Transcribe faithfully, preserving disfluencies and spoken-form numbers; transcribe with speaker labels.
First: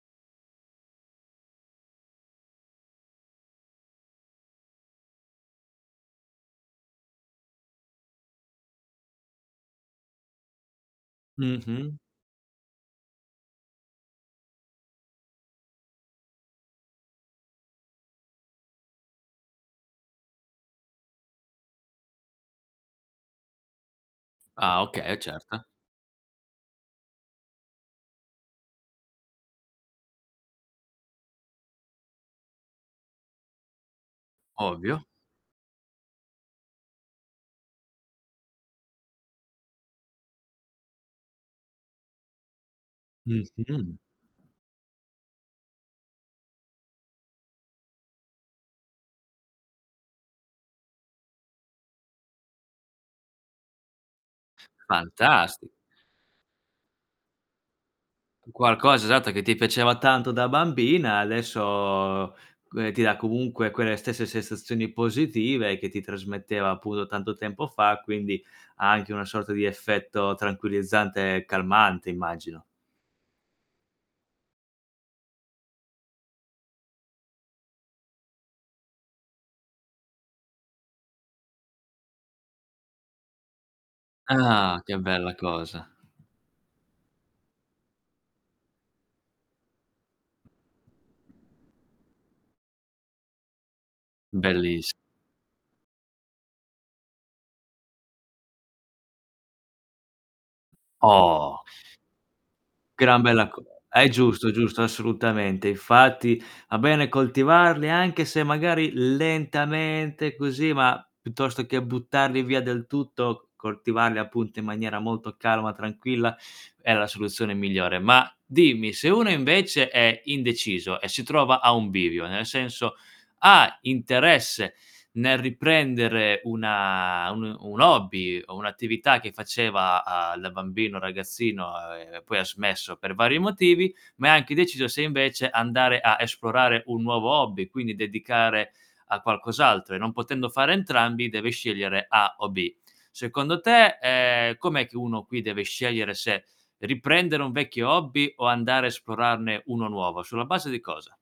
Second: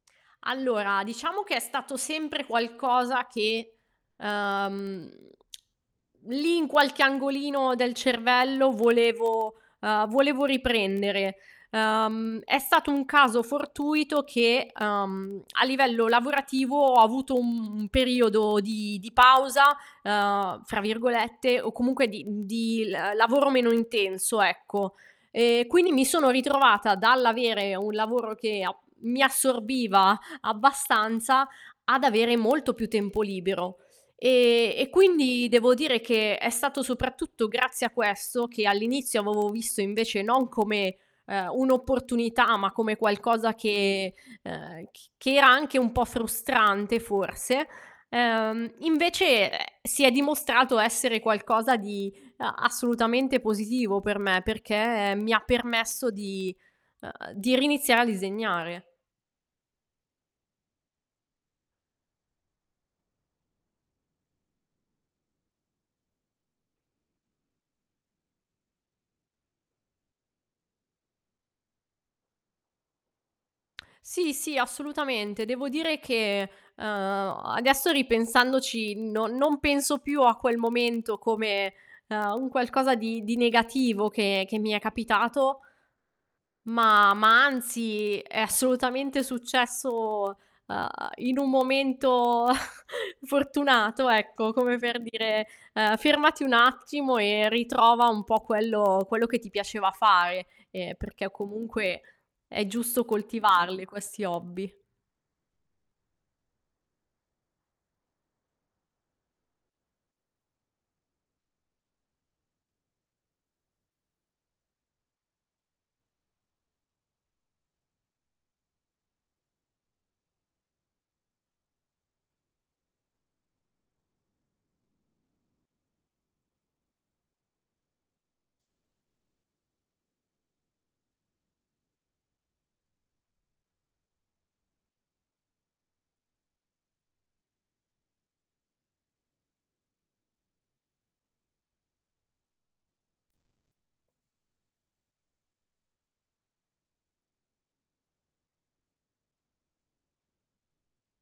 Speaker 1: Allora, diciamo che è stato sempre qualcosa che, ehm, lì, in qualche angolino del cervello, volevo uhm, volevo riprendere.
Speaker 2: Mh-mh.
Speaker 1: Uhm, è stato un caso fortuito che, uhm, a livello lavorativo, ho avuto un periodo di di "pausa", uhm, fra virgolette, o comunque di mhmm, di l uhm, lavoro meno intenso,
Speaker 2: Ah
Speaker 1: ecco.
Speaker 2: okay, certo.
Speaker 1: E quindi mi sono ritrovata dall'avere un lavoro che ap mi assorbiva abbastanza, ad avere molto più tempo libero e e
Speaker 2: Ovvio.
Speaker 1: quindi devo dire che è stato soprattutto grazie a questo, che all'inizio avovo visto invece non come, ehm, un'opportunità, ma come qualcosa
Speaker 2: Mh-mh.
Speaker 1: che ehm, c che era anche un po' frustrante forse, ehm, invece, ehm, si è dimostrato essere qualcosa di a assolutamente positivo per me, perché mi
Speaker 2: Fantasti
Speaker 1: permesso di uhm, di riiniziare a
Speaker 2: Un
Speaker 1: disegnare.
Speaker 2: qualcosa, esatto, che ti piaceva tanto da bambina adesso c uhm, ti dà comunque quelle stesse sensazioni positive che ti trasmetteva, appuno, tanto tempo fa, quindi, ha anche una sorta di effetto tranquillizzante e calmante, immagino.
Speaker 1: Sì, sì, assolutamente. Devo dire che, uhm, adesso, ripensandoci no non penso più a quel momento come, uhm, un qualcosa di di negativo che che mi è
Speaker 2: Ah, che bella
Speaker 1: capitato
Speaker 2: cosa.
Speaker 1: ma ma anzi, è assolutamente successo, uhm, in un momento fortunato ecco, come
Speaker 2: Belliss
Speaker 1: per dire, uhm: "Fermati un attimo e ritrova un po' quello quello che ti piaceva fare, ehm, perché
Speaker 2: Oh.
Speaker 1: comunque è giusto
Speaker 2: Gran bella cosa.
Speaker 1: coltivarli
Speaker 2: È
Speaker 1: questi
Speaker 2: giusto,
Speaker 1: hobby".
Speaker 2: giusto, assolutamente. Infatti, a bene coltivarli, anche se magari lentamente, così, ma piuttosto che buttarli via del tutto, coltivarli, appunto, in maniera molto calma, tranquilla, è la soluzione migliore. Ma dimmi, se uno invece è indeciso e si trova a un bivio, nel senso, ha interesse nel riprendere una un uhm, un hobby o un'attività che faceva, a da bambino, ragazzino, uhm, e poi ha smesso per vari motivi, ma è anche indeciso se invece andare a esplorare un nuovo hobby, quindi dedicare a qualcos'altro, e non potendo fare entrambi deve scegliere A o B. Secondo te, ehm, com'è che uno qui deve scegliere se riprendere un vecchio hobby o andare, esplorarne uno nuovo? Sulla base di cosa?